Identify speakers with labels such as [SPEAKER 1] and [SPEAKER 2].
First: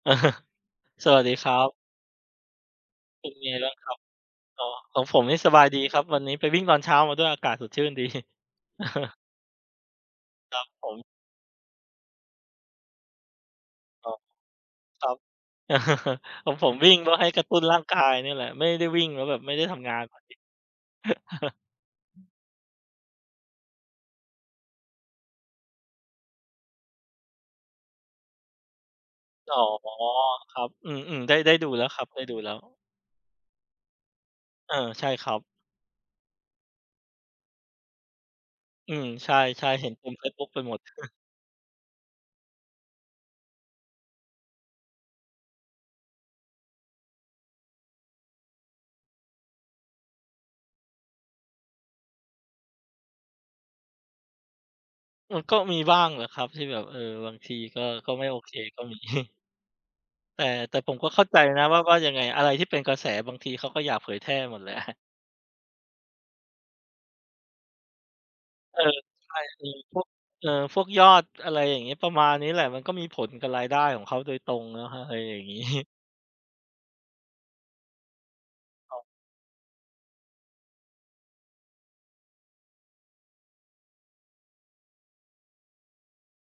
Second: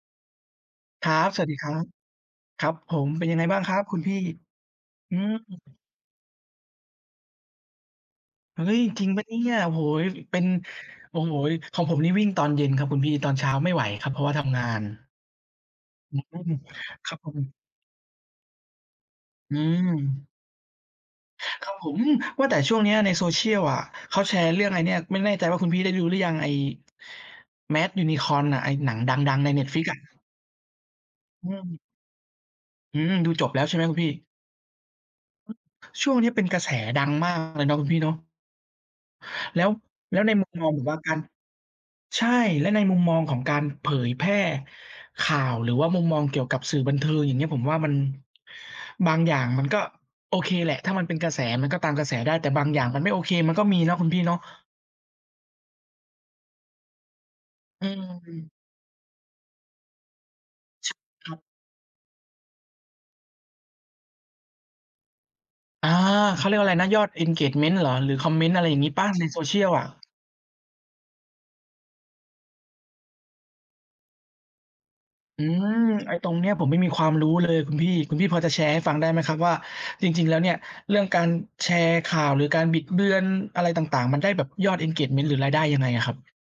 [SPEAKER 1] ค
[SPEAKER 2] ส
[SPEAKER 1] รั
[SPEAKER 2] วัส
[SPEAKER 1] บ
[SPEAKER 2] ดี
[SPEAKER 1] สว
[SPEAKER 2] ค
[SPEAKER 1] ัส
[SPEAKER 2] ร
[SPEAKER 1] ด
[SPEAKER 2] ั
[SPEAKER 1] ีคร
[SPEAKER 2] บ
[SPEAKER 1] ับ ครับผม เป
[SPEAKER 2] เ
[SPEAKER 1] ็
[SPEAKER 2] ป
[SPEAKER 1] น
[SPEAKER 2] ็
[SPEAKER 1] ย
[SPEAKER 2] น
[SPEAKER 1] ังไง
[SPEAKER 2] ไง
[SPEAKER 1] บ้าง
[SPEAKER 2] บ
[SPEAKER 1] ค
[SPEAKER 2] ้า
[SPEAKER 1] ร
[SPEAKER 2] ง
[SPEAKER 1] ับ
[SPEAKER 2] คร
[SPEAKER 1] ค
[SPEAKER 2] ั
[SPEAKER 1] ุ
[SPEAKER 2] บ?
[SPEAKER 1] ณพี่?
[SPEAKER 2] อ๋อ ของ
[SPEAKER 1] อ
[SPEAKER 2] ผ
[SPEAKER 1] ื
[SPEAKER 2] มนี
[SPEAKER 1] ม
[SPEAKER 2] ่สบายดีครับ วันนี้ไปวิ่งตอนเช้ามาด้วยอากาศสดชื่น ดี
[SPEAKER 1] เฮ้ย! จริงเปล่าเนี่ย โอ้โฮ เป็น
[SPEAKER 2] ครับผม
[SPEAKER 1] โอ้โฮ ของผมนี่วิ่งตอนเย็นครับคุณพี่ ตอนเช้าไม่ไหวค
[SPEAKER 2] อ
[SPEAKER 1] รั
[SPEAKER 2] ๋อ
[SPEAKER 1] บ เพราะว่าทำงาน
[SPEAKER 2] ครับ
[SPEAKER 1] อื
[SPEAKER 2] ข
[SPEAKER 1] ม
[SPEAKER 2] องผมวิ่งเ
[SPEAKER 1] ค
[SPEAKER 2] พื
[SPEAKER 1] ร
[SPEAKER 2] ่
[SPEAKER 1] ั
[SPEAKER 2] อ
[SPEAKER 1] บ
[SPEAKER 2] ให
[SPEAKER 1] ผ
[SPEAKER 2] ้กระ
[SPEAKER 1] ม
[SPEAKER 2] ตุ้นร้างกายเนี่ยแหละ ไม่ได้วิ่งแล้วแบบไม่
[SPEAKER 1] อื
[SPEAKER 2] ได้ทำงาน [unintelligible]
[SPEAKER 1] ม ครับผม อืม ว่าแต่ช่วงเนี้ยในโซเชียลอะ เขาแชร์เรื่องไอ้เนี่ย ไม่แน่ใจว่าคุณพี่ได้ดูหรือยัง ไอ้ Mad Unicorn ไอ้หนังดัง ๆ ใน
[SPEAKER 2] อ๋อ
[SPEAKER 1] Netflix อะ
[SPEAKER 2] ครับ อืม ๆ ได้
[SPEAKER 1] อ
[SPEAKER 2] ไ
[SPEAKER 1] ื
[SPEAKER 2] ด้ดู
[SPEAKER 1] ม
[SPEAKER 2] แล้วครับ ได้ดูแล้ว
[SPEAKER 1] อืม ดูจบแล้วใช่ไหมคุณพี่?
[SPEAKER 2] เออ ใช่ครับ
[SPEAKER 1] ช่วงนี้เป็นกระแสดังมากเลยเนาะคุณพี่เนาะ
[SPEAKER 2] อืม ใช
[SPEAKER 1] แล้
[SPEAKER 2] ่
[SPEAKER 1] ว
[SPEAKER 2] ๆ เห็นเต็
[SPEAKER 1] แ
[SPEAKER 2] ม
[SPEAKER 1] ล้
[SPEAKER 2] เ
[SPEAKER 1] ว
[SPEAKER 2] ฟ
[SPEAKER 1] ใน
[SPEAKER 2] ซบุ
[SPEAKER 1] ม
[SPEAKER 2] ๊
[SPEAKER 1] ุ
[SPEAKER 2] ก
[SPEAKER 1] ม
[SPEAKER 2] ไป
[SPEAKER 1] มอง
[SPEAKER 2] หมด
[SPEAKER 1] ผมว่าการ ใช่ และในมุมมองของการเผยแพร่ข่าว หรือว่ามุมมองเกี่ยวกับสื่อบันเทิง อย่างเงี้ย ผมว่ามัน บางอย่างมันก็โอเคแหละ ถ้ามันเป็นกระแสมันก็ตามกระแสได้ แต่บางอย่างมันไม่โอเคมันก็มีเนาะคุณพี่เนาะ
[SPEAKER 2] อืม ก็มีบ้างแหละครับที่แบบ เออ บางทีก็
[SPEAKER 1] อื
[SPEAKER 2] ก็ไม่โอเ
[SPEAKER 1] ม
[SPEAKER 2] คก็มี แต่ แต่
[SPEAKER 1] ใ
[SPEAKER 2] ผ
[SPEAKER 1] ช่
[SPEAKER 2] มก็เข้า
[SPEAKER 1] คร
[SPEAKER 2] ใ
[SPEAKER 1] ั
[SPEAKER 2] จ
[SPEAKER 1] บ
[SPEAKER 2] นะว่า ว่ายังไงอะไรที่เป็นกระแส บางทีเขาก็อยากเผยแพร่หมด แหละ
[SPEAKER 1] อา เขาเรียกว่าอะไรนะ ยอด Engagement เหรอ? หรือคอมเมนต์ อะไรอ
[SPEAKER 2] เ
[SPEAKER 1] ย
[SPEAKER 2] อ
[SPEAKER 1] ่า
[SPEAKER 2] อ
[SPEAKER 1] งงี้เปล่า? ใน
[SPEAKER 2] ใช
[SPEAKER 1] โซ
[SPEAKER 2] ่
[SPEAKER 1] เชี
[SPEAKER 2] อ
[SPEAKER 1] ย
[SPEAKER 2] ื
[SPEAKER 1] ล
[SPEAKER 2] อ
[SPEAKER 1] อะ
[SPEAKER 2] พวก เออ พวกยอด อะไรอย่างงี้ ประมาณนี้แหละ มันก็มีผลกับรายได้ของเขาโดยตรงเนาะ อะไรอย่
[SPEAKER 1] อ
[SPEAKER 2] า
[SPEAKER 1] ื
[SPEAKER 2] ง งี้
[SPEAKER 1] ม ไอ้ตรงเนี้ยผมไม่มีความรู้เลยคุณพี่ คุณพี่พอจะแชร์ให้ฟั
[SPEAKER 2] อ๋
[SPEAKER 1] ง
[SPEAKER 2] อ
[SPEAKER 1] ได้ไหมครับว่า จริง ๆ แล้วเนี่ย เรื่องการแชร์ข่าว หรือการบิดเบือนอะไรต่าง ๆ มันได้แบบยอด Engagement หรือรายได้ยังไงอะครับ?